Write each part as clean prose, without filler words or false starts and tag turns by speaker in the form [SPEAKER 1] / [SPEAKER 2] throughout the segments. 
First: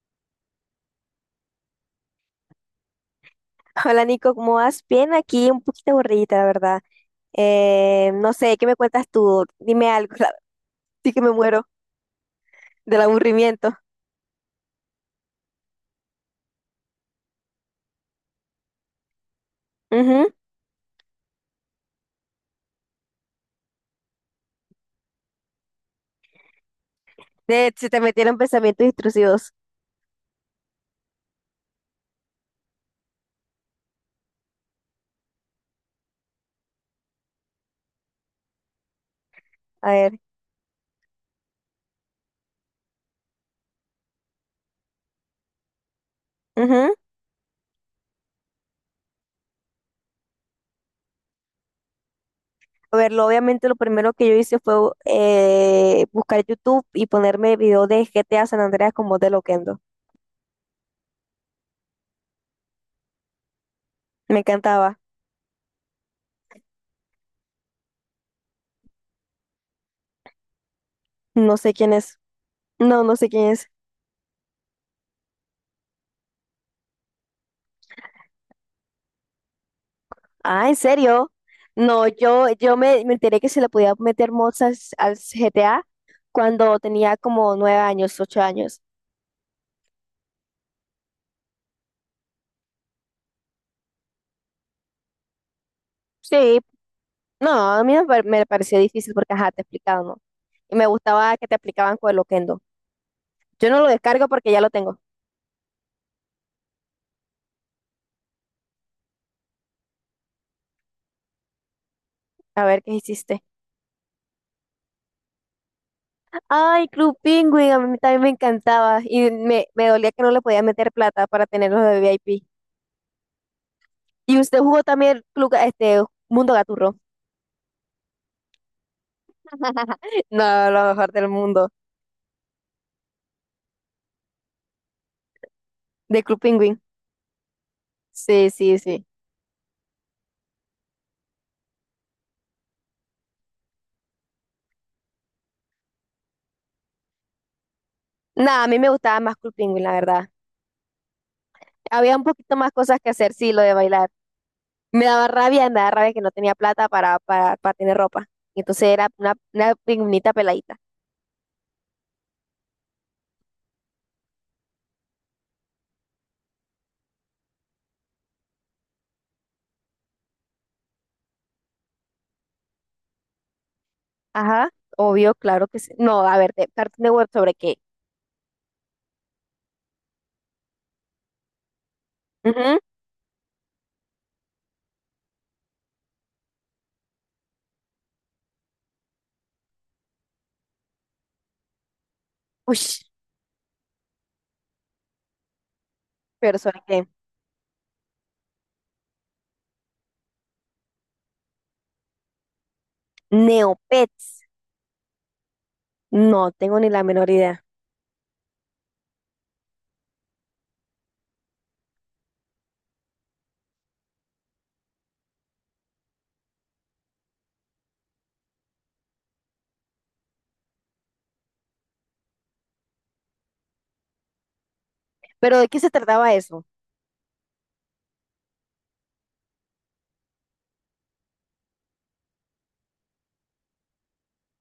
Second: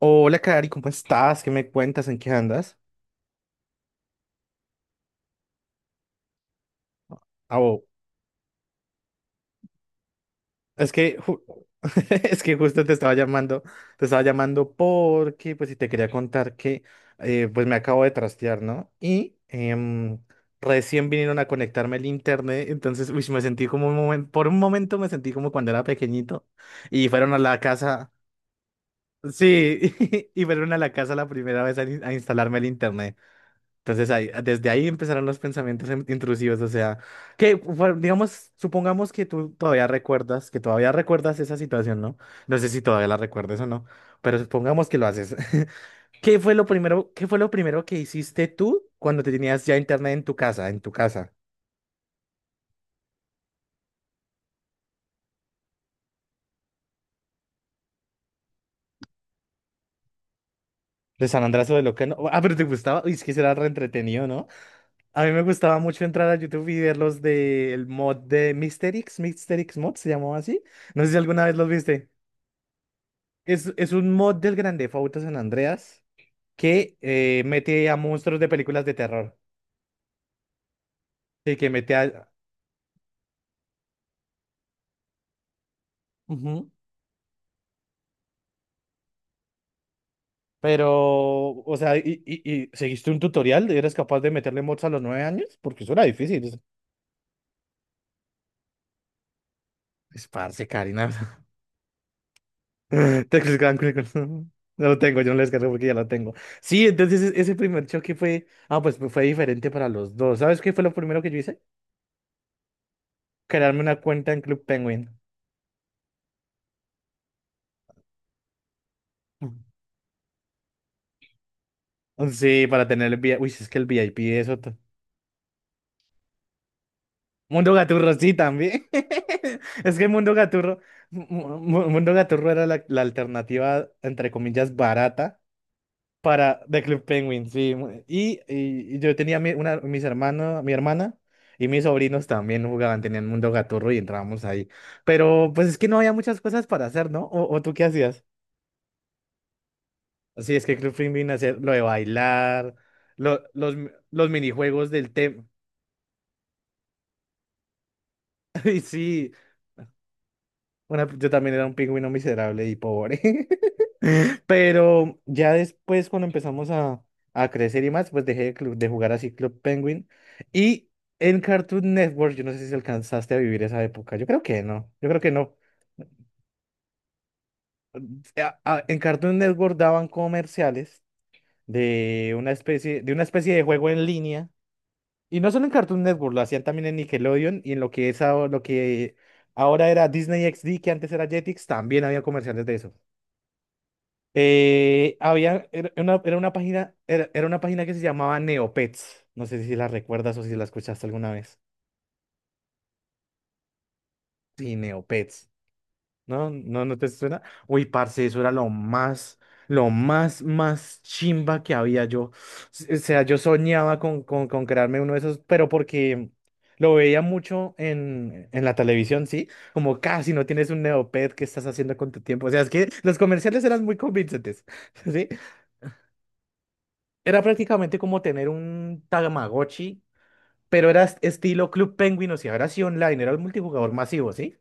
[SPEAKER 1] Hola, Cari, ¿cómo estás? ¿Qué me cuentas? ¿En qué andas?
[SPEAKER 2] Hola Nico, ¿cómo vas? Bien, aquí un poquito aburridita, la verdad.
[SPEAKER 1] Ah, oh,
[SPEAKER 2] No sé, ¿qué me cuentas tú? Dime algo,
[SPEAKER 1] es
[SPEAKER 2] sí
[SPEAKER 1] que
[SPEAKER 2] que me
[SPEAKER 1] ju-
[SPEAKER 2] muero
[SPEAKER 1] es que justo te
[SPEAKER 2] del
[SPEAKER 1] estaba llamando,
[SPEAKER 2] aburrimiento.
[SPEAKER 1] porque pues si te quería contar que pues me acabo de trastear, ¿no? Y
[SPEAKER 2] Ujú.
[SPEAKER 1] recién vinieron a conectarme el internet, entonces uy, me sentí como un momento, por un momento me sentí como cuando era pequeñito y fueron a la
[SPEAKER 2] De, se te
[SPEAKER 1] casa,
[SPEAKER 2] metieron pensamientos intrusivos.
[SPEAKER 1] sí, y fueron a la casa la primera vez a instalarme el internet. Entonces ahí, desde ahí empezaron los pensamientos intrusivos, o sea, que bueno, digamos, supongamos que tú todavía
[SPEAKER 2] A ver.
[SPEAKER 1] recuerdas, que todavía recuerdas esa situación, ¿no? No sé si todavía la recuerdas o no, pero supongamos que lo haces. ¿Qué fue lo
[SPEAKER 2] Ujú.
[SPEAKER 1] primero, qué fue lo primero que hiciste tú cuando te tenías ya internet en tu casa, en tu casa?
[SPEAKER 2] A ver, obviamente lo primero que yo hice fue buscar YouTube y ponerme video de GTA San Andreas con voz de Loquendo.
[SPEAKER 1] De San Andrés o de lo que no. Ah, pero te gustaba. Uy, es que será re entretenido,
[SPEAKER 2] Me
[SPEAKER 1] ¿no?
[SPEAKER 2] encantaba.
[SPEAKER 1] A mí me gustaba mucho entrar a YouTube y ver los del mod de Mysterix, Mysterix Mod, se llamaba así. No sé si alguna vez
[SPEAKER 2] No
[SPEAKER 1] los
[SPEAKER 2] sé quién
[SPEAKER 1] viste.
[SPEAKER 2] es. No, no sé quién es.
[SPEAKER 1] Es un mod del Grand Theft Auto San Andreas que mete a monstruos de películas de terror.
[SPEAKER 2] Ah, ¿en serio?
[SPEAKER 1] Sí, que mete
[SPEAKER 2] No,
[SPEAKER 1] a...
[SPEAKER 2] me enteré que se le podía meter mods al GTA
[SPEAKER 1] Ujú.
[SPEAKER 2] cuando tenía como 9 años, 8 años.
[SPEAKER 1] Pero, o sea, y seguiste un tutorial? ¿Eres capaz de meterle mods a los 9 años? Porque eso era difícil.
[SPEAKER 2] Sí, no, a mí me, par- me pareció difícil porque, ajá, te explicaban, ¿no?
[SPEAKER 1] Es parce,
[SPEAKER 2] Y me
[SPEAKER 1] Karina.
[SPEAKER 2] gustaba que te explicaban con el Oquendo.
[SPEAKER 1] Texas
[SPEAKER 2] Yo
[SPEAKER 1] Grand
[SPEAKER 2] no lo
[SPEAKER 1] Chronicles.
[SPEAKER 2] descargo porque ya lo
[SPEAKER 1] No lo
[SPEAKER 2] tengo.
[SPEAKER 1] tengo, yo no lo descargué porque ya lo tengo. Sí, entonces ese primer choque fue... Ah, pues, fue diferente para los dos. ¿Sabes qué fue lo primero que yo hice?
[SPEAKER 2] A ver qué hiciste.
[SPEAKER 1] Crearme una cuenta en Club Penguin.
[SPEAKER 2] Ay, Club Penguin, a mí también me encantaba. Y me dolía que no le podía meter plata para tenerlo de
[SPEAKER 1] Ujú.
[SPEAKER 2] VIP.
[SPEAKER 1] Sí, para tener el VIP. Uy, es que el
[SPEAKER 2] Y
[SPEAKER 1] VIP,
[SPEAKER 2] usted
[SPEAKER 1] otro
[SPEAKER 2] jugó también Club, este, Mundo Gaturro.
[SPEAKER 1] Mundo Gaturro, sí, también. Es que Mundo
[SPEAKER 2] No,
[SPEAKER 1] Gaturro,
[SPEAKER 2] lo mejor
[SPEAKER 1] Mu-
[SPEAKER 2] del mundo,
[SPEAKER 1] Mundo Gaturro era la, la alternativa, entre comillas, barata
[SPEAKER 2] de Club
[SPEAKER 1] para
[SPEAKER 2] Penguin.
[SPEAKER 1] The Club Penguin, sí. Y,
[SPEAKER 2] Sí, sí,
[SPEAKER 1] y- y
[SPEAKER 2] sí.
[SPEAKER 1] yo tenía mi, una, mis hermanos, mi hermana y mis sobrinos también jugaban, tenían Mundo Gaturro y entrábamos ahí. Pero pues es que no había muchas cosas para hacer, ¿no? O tú qué hacías?
[SPEAKER 2] Nada, a mí me gustaba más Cool Penguin, la verdad.
[SPEAKER 1] Sí, es que Club Penguin hacía lo de
[SPEAKER 2] Había un poquito más
[SPEAKER 1] bailar,
[SPEAKER 2] cosas que hacer,
[SPEAKER 1] lo-
[SPEAKER 2] sí, lo de
[SPEAKER 1] los,
[SPEAKER 2] bailar.
[SPEAKER 1] los minijuegos del tema.
[SPEAKER 2] Me daba rabia que no tenía plata para tener ropa. Entonces era
[SPEAKER 1] Sí,
[SPEAKER 2] una pingüinita peladita.
[SPEAKER 1] Yo también era un pingüino miserable y pobre. Pero ya después, cuando empezamos a crecer y más, pues dejé de, de jugar así Club Penguin. Y en Cartoon Network, yo no sé si alcanzaste a vivir esa época. Yo creo que
[SPEAKER 2] Ajá,
[SPEAKER 1] no. Yo creo que
[SPEAKER 2] obvio,
[SPEAKER 1] no.
[SPEAKER 2] claro que sí. No, a ver, de Cartoon Network sobre qué.
[SPEAKER 1] En Cartoon Network daban comerciales de una
[SPEAKER 2] Ujú.
[SPEAKER 1] especie, de una especie de juego en línea. Y no solo en Cartoon Network, lo hacían también en Nickelodeon y en lo que es ahora, lo que ahora era Disney XD, que antes era Jetix, también había comerciales de eso.
[SPEAKER 2] Ush,
[SPEAKER 1] Había, era una
[SPEAKER 2] pero sobre
[SPEAKER 1] página,
[SPEAKER 2] qué.
[SPEAKER 1] era, era una página que se llamaba Neopets. No sé si la recuerdas o si la escuchaste alguna vez.
[SPEAKER 2] Neopets.
[SPEAKER 1] Sí, Neopets. ¿No?
[SPEAKER 2] No tengo
[SPEAKER 1] ¿No,
[SPEAKER 2] ni
[SPEAKER 1] no
[SPEAKER 2] la
[SPEAKER 1] te
[SPEAKER 2] menor
[SPEAKER 1] suena?
[SPEAKER 2] idea.
[SPEAKER 1] Uy, parce, eso era lo más, más chimba que había yo. O sea, yo soñaba con crearme uno de esos, pero porque lo veía mucho en la televisión, ¿sí? Como casi no tienes un Neopet, ¿qué estás haciendo con tu tiempo? O sea, es que los comerciales eran muy convincentes, ¿sí?
[SPEAKER 2] Pero ¿de qué se trataba eso?
[SPEAKER 1] Era prácticamente como tener un Tamagotchi, pero era estilo Club Penguin, o sea, era así online, era el multijugador masivo, ¿sí?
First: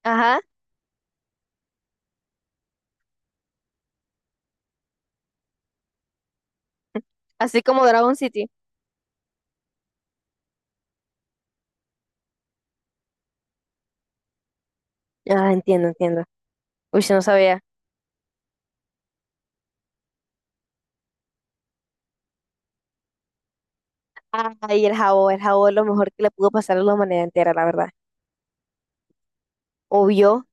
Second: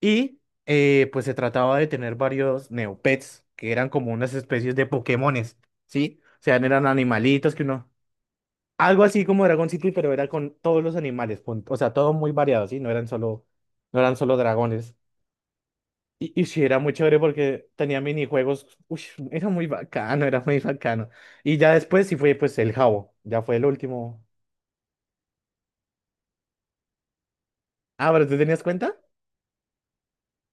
[SPEAKER 1] Y
[SPEAKER 2] Ajá,
[SPEAKER 1] eh, pues se trataba de tener varios Neopets, que eran como unas especies de Pokémones, ¿sí? O sea, eran animalitos
[SPEAKER 2] así
[SPEAKER 1] que
[SPEAKER 2] como
[SPEAKER 1] uno...
[SPEAKER 2] Dragon City.
[SPEAKER 1] Algo así como Dragon City, pero era con todos los animales, punto. O sea, todo muy variado, ¿sí? No eran solo dragones.
[SPEAKER 2] Ah, entiendo, entiendo.
[SPEAKER 1] Y sí, era muy
[SPEAKER 2] Uy,
[SPEAKER 1] chévere
[SPEAKER 2] no sabía.
[SPEAKER 1] porque tenía minijuegos. Uy, era muy bacano, era muy bacano. Y ya después sí fue pues el Jabo, ya fue el último
[SPEAKER 2] Ay, el jabón, lo mejor que le pudo pasar a la humanidad entera, la verdad.
[SPEAKER 1] Ah, pero ¿tú tenías cuenta?
[SPEAKER 2] Obvio,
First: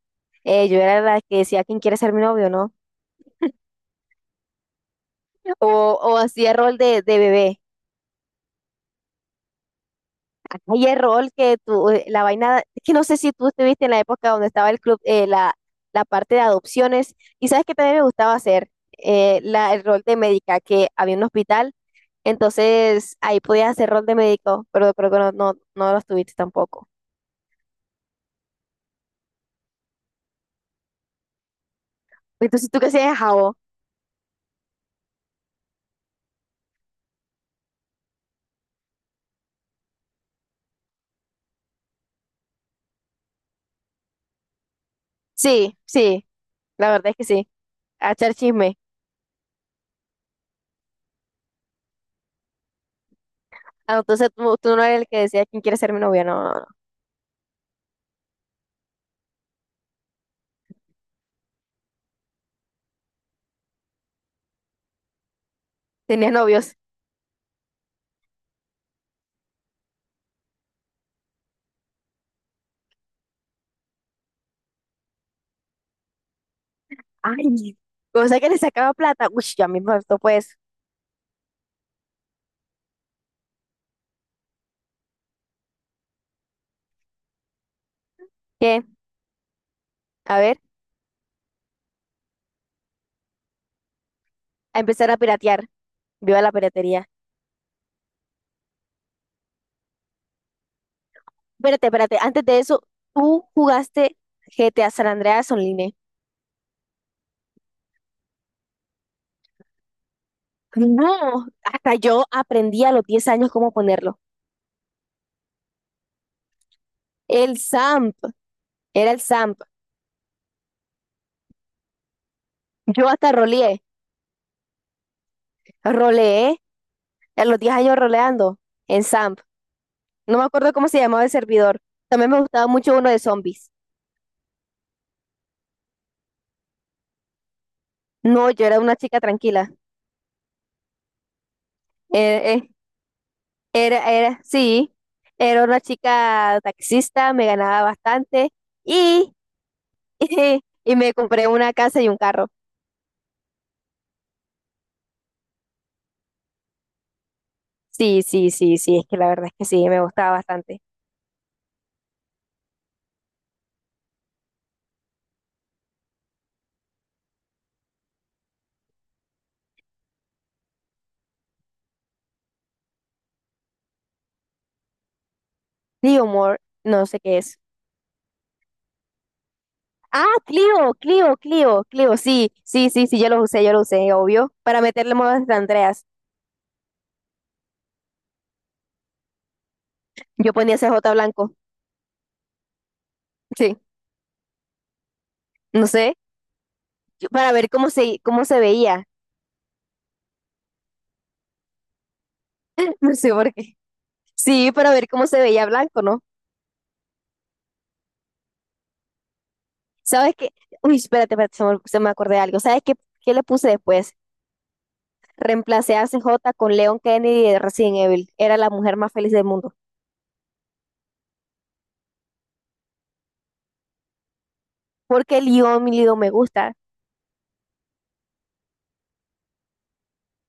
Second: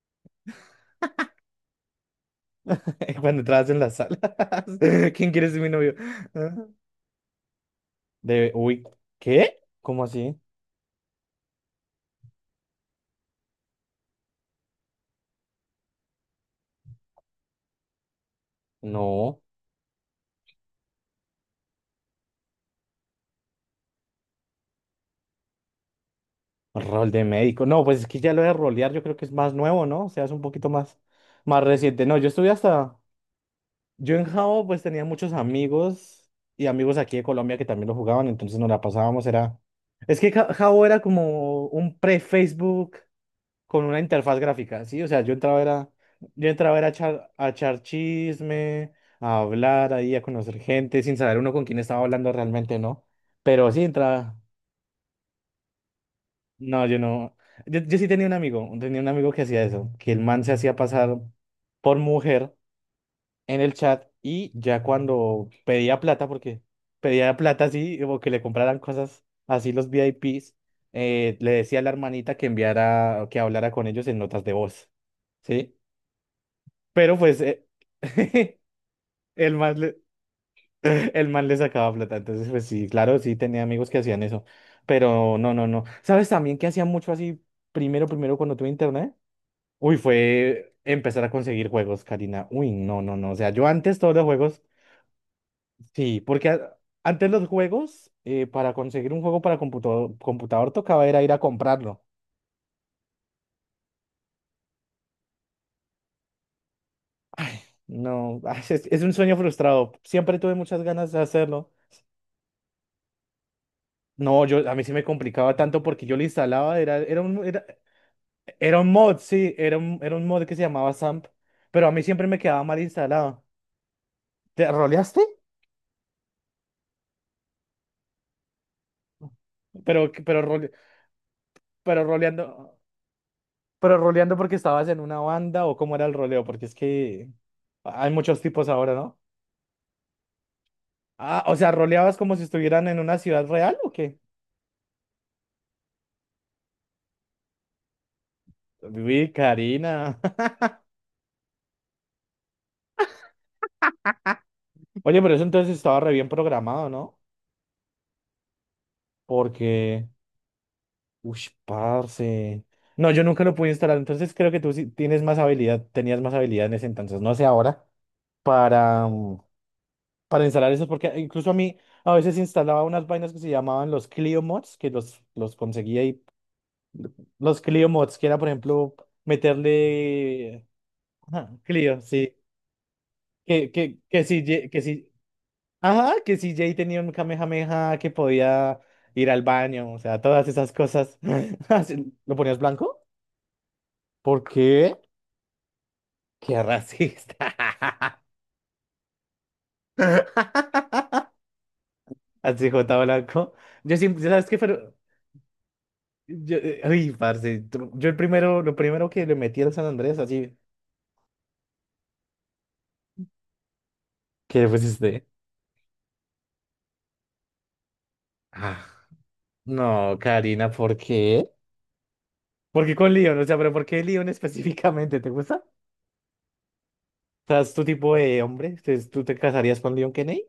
[SPEAKER 2] yo era la que decía quién quiere ser mi novio, ¿no?
[SPEAKER 1] Cuando entrabas en las salas. ¿Quién quiere ser mi
[SPEAKER 2] O,
[SPEAKER 1] novio?
[SPEAKER 2] o hacía
[SPEAKER 1] Ah,
[SPEAKER 2] rol de bebé.
[SPEAKER 1] Uy, ¿qué? ¿Cómo así?
[SPEAKER 2] Hay el rol que tú, la vaina, es que no sé si tú estuviste en la época donde estaba el club, la parte de adopciones, y sabes que también me gustaba hacer
[SPEAKER 1] No,
[SPEAKER 2] el rol de médica, que había un hospital, entonces ahí podías hacer rol de médico, pero creo que no lo estuviste tampoco.
[SPEAKER 1] rol de médico. No, pues es que ya lo de rolear yo creo que es más nuevo, ¿no? O sea, es un poquito más, más reciente. No, yo estuve
[SPEAKER 2] Entonces, ¿tú qué
[SPEAKER 1] hasta...
[SPEAKER 2] hacías, Javo?
[SPEAKER 1] Yo en Jao pues tenía muchos amigos y amigos aquí de Colombia que también lo jugaban, entonces nos la pasábamos, era... Es que Jao era como un pre-Facebook con una interfaz gráfica, ¿sí? O sea,
[SPEAKER 2] Sí, sí,
[SPEAKER 1] yo entraba era
[SPEAKER 2] la verdad es que
[SPEAKER 1] a
[SPEAKER 2] sí,
[SPEAKER 1] echar
[SPEAKER 2] a echar chisme.
[SPEAKER 1] chisme, a hablar ahí, a conocer gente, sin saber uno con quién estaba hablando realmente, ¿no? Pero sí
[SPEAKER 2] Ah, entonces
[SPEAKER 1] entraba,
[SPEAKER 2] tú no eres el que decía quién quiere ser mi novia, no, no, no.
[SPEAKER 1] no, yo no, yo sí tenía un amigo que hacía eso, que el man se hacía pasar por mujer en el chat y ya cuando pedía plata,
[SPEAKER 2] Tenías
[SPEAKER 1] porque
[SPEAKER 2] novios.
[SPEAKER 1] pedía plata así, o que le compraran cosas así los VIPs, le decía a la hermanita que enviara, que hablara con ellos en notas de voz, ¿sí? Pero pues
[SPEAKER 2] Ay, cosa que le sacaba plata. Uy,
[SPEAKER 1] el
[SPEAKER 2] ya
[SPEAKER 1] man
[SPEAKER 2] mismo
[SPEAKER 1] le,
[SPEAKER 2] esto pues.
[SPEAKER 1] el man le sacaba plata. Entonces, pues sí, claro, sí tenía amigos que hacían eso. Pero no, no, no. ¿Sabes también que hacía mucho así primero cuando tuve
[SPEAKER 2] ¿Qué?
[SPEAKER 1] internet? Uy,
[SPEAKER 2] A ver,
[SPEAKER 1] fue empezar a conseguir juegos, Karina. Uy, no, no, no. O sea, yo antes todos los juegos,
[SPEAKER 2] a empezar a piratear.
[SPEAKER 1] sí,
[SPEAKER 2] Viva
[SPEAKER 1] porque
[SPEAKER 2] la piratería.
[SPEAKER 1] antes los juegos, para conseguir un juego para computador, computador tocaba era ir a
[SPEAKER 2] Espérate,
[SPEAKER 1] comprarlo.
[SPEAKER 2] espérate. Antes de eso, tú jugaste GTA San Andreas Online.
[SPEAKER 1] No, es un sueño frustrado. Siempre tuve muchas ganas de
[SPEAKER 2] No,
[SPEAKER 1] hacerlo
[SPEAKER 2] hasta yo aprendí a los 10 años cómo ponerlo.
[SPEAKER 1] No, yo a mí sí me complicaba tanto porque yo le instalaba, era, era un,
[SPEAKER 2] El
[SPEAKER 1] era,
[SPEAKER 2] SAMP,
[SPEAKER 1] era un
[SPEAKER 2] era
[SPEAKER 1] mod,
[SPEAKER 2] el
[SPEAKER 1] sí,
[SPEAKER 2] SAMP.
[SPEAKER 1] era un mod que se llamaba SAMP, pero a mí siempre me quedaba mal
[SPEAKER 2] Yo hasta
[SPEAKER 1] instalado.
[SPEAKER 2] roleé,
[SPEAKER 1] ¿Te roleaste?
[SPEAKER 2] roleé a los 10 años roleando en SAMP.
[SPEAKER 1] Pero, que-
[SPEAKER 2] No
[SPEAKER 1] pero,
[SPEAKER 2] me
[SPEAKER 1] role-
[SPEAKER 2] acuerdo cómo se llamaba el servidor.
[SPEAKER 1] pero
[SPEAKER 2] También me gustaba
[SPEAKER 1] roleando,
[SPEAKER 2] mucho uno de zombies.
[SPEAKER 1] pero roleando porque estabas en una banda o cómo era el roleo, porque es que hay muchos
[SPEAKER 2] No, yo
[SPEAKER 1] tipos
[SPEAKER 2] era
[SPEAKER 1] ahora,
[SPEAKER 2] una
[SPEAKER 1] ¿no?
[SPEAKER 2] chica tranquila.
[SPEAKER 1] Ah, o sea, roleabas como si
[SPEAKER 2] Eh, eh,
[SPEAKER 1] estuvieran en una ciudad real o qué?
[SPEAKER 2] Sí, era una chica taxista, me ganaba bastante
[SPEAKER 1] Uy,
[SPEAKER 2] y,
[SPEAKER 1] Karina.
[SPEAKER 2] y, me compré una casa y un carro.
[SPEAKER 1] Oye, pero eso entonces estaba re bien programado, ¿no?
[SPEAKER 2] Sí, sí, sí, sí, es que la verdad es que sí, me
[SPEAKER 1] Porque
[SPEAKER 2] gustaba bastante.
[SPEAKER 1] Uy, parce. No, yo nunca lo pude instalar, entonces creo que tú sí tienes más habilidad, tenías más habilidad en ese entonces, no sé ahora, para, mm, para instalar eso, porque incluso a mí a veces instalaba unas vainas que se llamaban los Clio Mods, que los conseguía y
[SPEAKER 2] Clio More, no sé qué es.
[SPEAKER 1] los Clio Mods, que era, por ejemplo,
[SPEAKER 2] Ah,
[SPEAKER 1] meterle... Ajá, Clio,
[SPEAKER 2] Clio,
[SPEAKER 1] sí.
[SPEAKER 2] sí, sí, sí, sí,
[SPEAKER 1] Que,
[SPEAKER 2] yo lo
[SPEAKER 1] que,
[SPEAKER 2] usé,
[SPEAKER 1] que si,
[SPEAKER 2] obvio,
[SPEAKER 1] Ye- que
[SPEAKER 2] para
[SPEAKER 1] si,
[SPEAKER 2] meterle modas de Andreas.
[SPEAKER 1] ajá, que si Jay tenía un Kamehameha que podía ir al baño, o sea, todas
[SPEAKER 2] Yo
[SPEAKER 1] esas
[SPEAKER 2] ponía C CJ
[SPEAKER 1] cosas.
[SPEAKER 2] blanco,
[SPEAKER 1] ¿Lo ponías blanco?
[SPEAKER 2] sí,
[SPEAKER 1] ¿Por qué?
[SPEAKER 2] no sé,
[SPEAKER 1] Qué
[SPEAKER 2] para
[SPEAKER 1] racista.
[SPEAKER 2] ver cómo se veía,
[SPEAKER 1] Así, J
[SPEAKER 2] no sé
[SPEAKER 1] Blanco.
[SPEAKER 2] por qué.
[SPEAKER 1] Yo siempre, ¿sabes qué?
[SPEAKER 2] Sí, para
[SPEAKER 1] Pero,
[SPEAKER 2] ver cómo se veía blanco, ¿no?
[SPEAKER 1] yo, ay, parce, yo el primero, lo primero que le metí al San Andrés,
[SPEAKER 2] ¿Sabes qué?
[SPEAKER 1] así,
[SPEAKER 2] Uy, espérate, espérate, se me acordé de algo. ¿Sabes qué, qué le puse después?
[SPEAKER 1] ¿Qué fue este.
[SPEAKER 2] Reemplacé a C J con Leon Kennedy de Resident Evil. Era la
[SPEAKER 1] Ah,
[SPEAKER 2] mujer más feliz del mundo.
[SPEAKER 1] no, Karina, ¿por qué? ¿Por qué con Leon? O sea, pero ¿por qué Leon específicamente? ¿Te
[SPEAKER 2] Porque
[SPEAKER 1] gusta? O
[SPEAKER 2] Leon, mi Leon, me gusta.
[SPEAKER 1] sea, es tu tipo de hombre. Entonces, ¿Tú te casarías con Leon Kennedy?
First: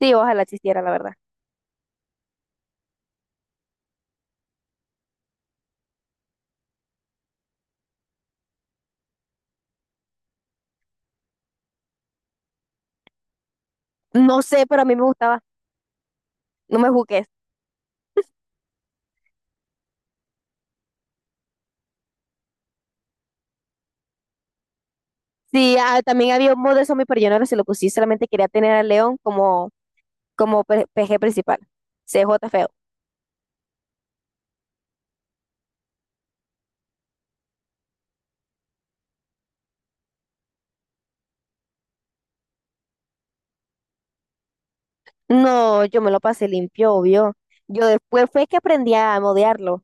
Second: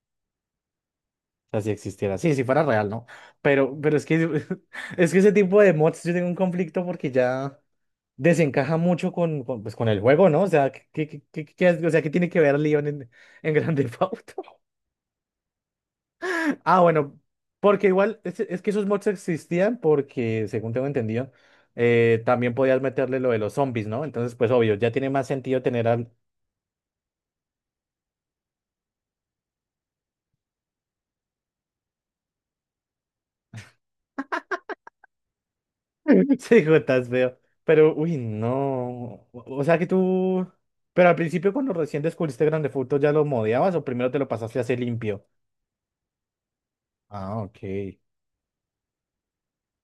[SPEAKER 2] Sí, ojalá existiera, la verdad.
[SPEAKER 1] O sea, si existiera. Sí, si fuera real, ¿no? Pero es que, es que ese tipo de mods yo tengo un conflicto porque ya desencaja mucho con, pues, con el juego, ¿no? O sea, o sea, ¿qué tiene que ver Leon en Grand Theft
[SPEAKER 2] No
[SPEAKER 1] Auto?
[SPEAKER 2] sé, pero a mí me gustaba.
[SPEAKER 1] Ah,
[SPEAKER 2] No me
[SPEAKER 1] bueno,
[SPEAKER 2] juzgues.
[SPEAKER 1] porque igual es que esos mods existían porque, según tengo entendido, también podías meterle lo de los zombies, ¿no? Entonces, pues obvio, ya tiene más sentido
[SPEAKER 2] Sí,
[SPEAKER 1] tener a
[SPEAKER 2] ah, también había un mod de zombie, pero yo no se lo puse. Solamente quería tener a Leon como, PG principal. C J feo.
[SPEAKER 1] Sí, hijo, estás feo. Pero, uy, no. O sea que tú. Pero al principio, cuando recién descubriste Grande Furto, ¿ya lo modeabas o primero te lo pasaste así limpio?
[SPEAKER 2] No, yo me lo pasé limpio, obvio.
[SPEAKER 1] Ah, ok.
[SPEAKER 2] Yo después fue que aprendí a modearlo.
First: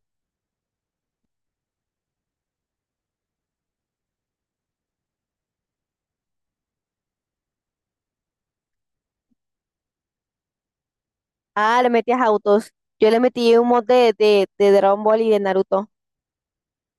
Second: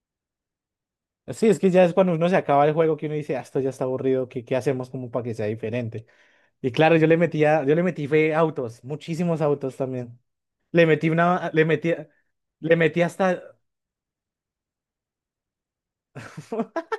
[SPEAKER 1] Sí, es que ya es cuando uno se acaba el juego que uno dice, ah, esto ya está aburrido, ¿qué, qué hacemos como para que sea diferente? Y claro, yo le metía, yo le metí fue autos, muchísimos autos también. Le metí una,
[SPEAKER 2] Ah, le metías autos.
[SPEAKER 1] le metí
[SPEAKER 2] Yo le
[SPEAKER 1] hasta.
[SPEAKER 2] metí un mod de Dragon Ball y de Naruto.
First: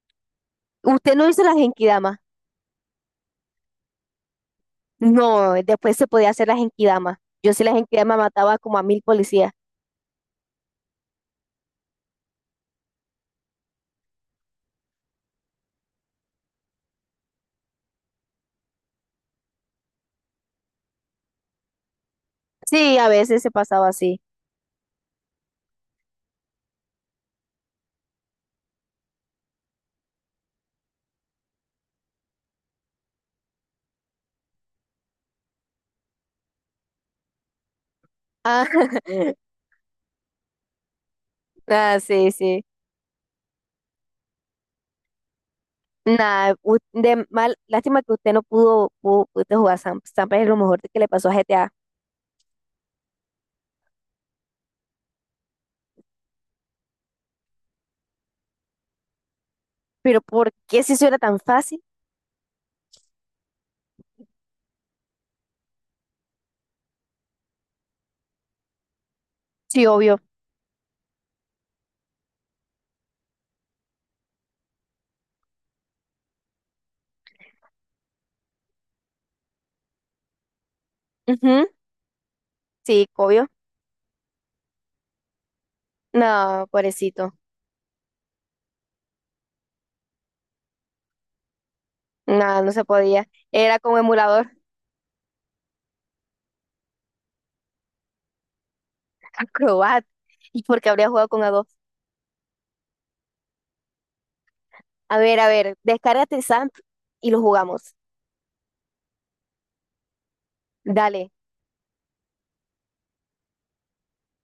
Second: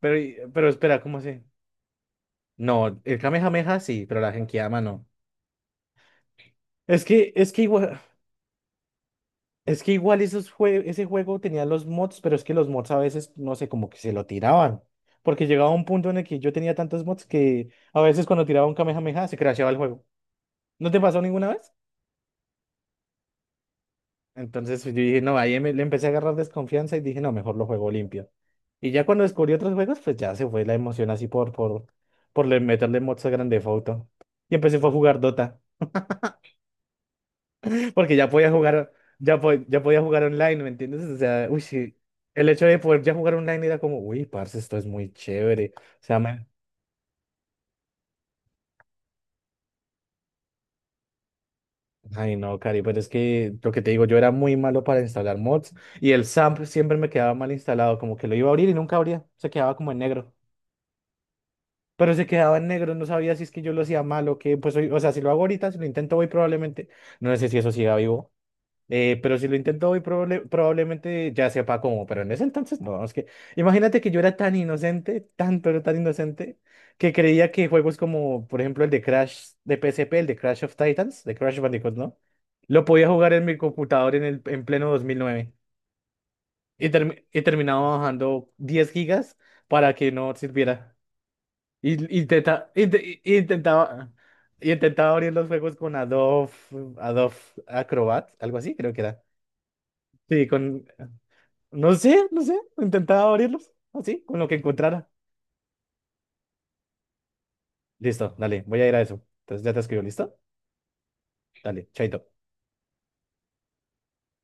[SPEAKER 1] Pero, pero espera,
[SPEAKER 2] ¿Usted
[SPEAKER 1] ¿cómo
[SPEAKER 2] no hizo
[SPEAKER 1] se?
[SPEAKER 2] las Genkidama?
[SPEAKER 1] No, el Kamehameha sí, pero la Genkidama no.
[SPEAKER 2] No, después se podía hacer las
[SPEAKER 1] Es
[SPEAKER 2] Genkidama.
[SPEAKER 1] que, es
[SPEAKER 2] Yo
[SPEAKER 1] que
[SPEAKER 2] sí las
[SPEAKER 1] igual.
[SPEAKER 2] Genkidama mataba como a 1000 policías.
[SPEAKER 1] Es que igual esos ese juego tenía los mods, pero es que los mods a veces, no sé, como que se lo tiraban. Porque llegaba un punto en el que yo tenía tantos mods que a veces cuando tiraba un Kamehameha se crasheaba el juego. ¿No te pasó ninguna vez?
[SPEAKER 2] Sí, a veces se pasaba así.
[SPEAKER 1] Entonces yo dije, no, ahí le empecé a agarrar desconfianza y dije, no, mejor lo juego limpio. Y ya cuando descubrí otros juegos, pues ya se fue la emoción así por meterle mods a grande foto Y empecé fue a jugar Dota. Porque ya podía
[SPEAKER 2] Ah,
[SPEAKER 1] jugar, ya podía jugar online, ¿me entiendes? O sea, uy, sí,
[SPEAKER 2] ah, sí,
[SPEAKER 1] el
[SPEAKER 2] sí.
[SPEAKER 1] hecho de poder ya jugar online era como, uy, parce, esto es muy chévere. O sea,
[SPEAKER 2] Nada, de mal, lástima que usted no pudiste jugar Sam. Sam es lo mejor que le pasó a GTA.
[SPEAKER 1] ay, no, Cari, pero es que lo que te digo, yo era muy malo para instalar mods y el SAMP siempre me quedaba mal instalado, como que lo iba a abrir y nunca abría, se quedaba como en
[SPEAKER 2] Pero
[SPEAKER 1] negro.
[SPEAKER 2] ¿por qué si eso era tan fácil?
[SPEAKER 1] Pero se quedaba en negro, no sabía si es que yo lo hacía mal o qué, pues, o sea, si lo hago ahorita, si lo intento hoy probablemente, no sé si eso siga vivo. Pero si lo
[SPEAKER 2] Sí,
[SPEAKER 1] intento hoy,
[SPEAKER 2] obvio.
[SPEAKER 1] probablemente ya sepa cómo, pero en ese entonces no, es que imagínate que yo era tan inocente, tan pero tan inocente, que creía que juegos como, por ejemplo, el de Crash de PSP, el de Crash of Titans, de Crash
[SPEAKER 2] Ujú.
[SPEAKER 1] Bandicoot, ¿no? Lo
[SPEAKER 2] Sí,
[SPEAKER 1] podía jugar en
[SPEAKER 2] obvio.
[SPEAKER 1] mi computador en, el, en pleno 2009
[SPEAKER 2] No,
[SPEAKER 1] y,
[SPEAKER 2] pobrecito.
[SPEAKER 1] terminaba bajando 10 gigas para que no sirviera. Y,
[SPEAKER 2] No,
[SPEAKER 1] intenta-
[SPEAKER 2] no se
[SPEAKER 1] inte-
[SPEAKER 2] podía.
[SPEAKER 1] y-
[SPEAKER 2] Era como
[SPEAKER 1] intentaba,
[SPEAKER 2] emulador.
[SPEAKER 1] y intentaba abrir los juegos con Adobe, Adobe Acrobat, algo así creo que era.
[SPEAKER 2] Acrobat.
[SPEAKER 1] Sí,
[SPEAKER 2] ¿Y por
[SPEAKER 1] con...
[SPEAKER 2] qué habría jugado con A2?
[SPEAKER 1] No sé, no sé. Intentaba abrirlos. Así, con lo que encontrara.
[SPEAKER 2] A ver, descárgate el SAMP y lo jugamos.
[SPEAKER 1] Listo, dale, voy a ir a eso. Entonces ya te escribo, ¿listo?
[SPEAKER 2] Dale.
[SPEAKER 1] Dale, chaito.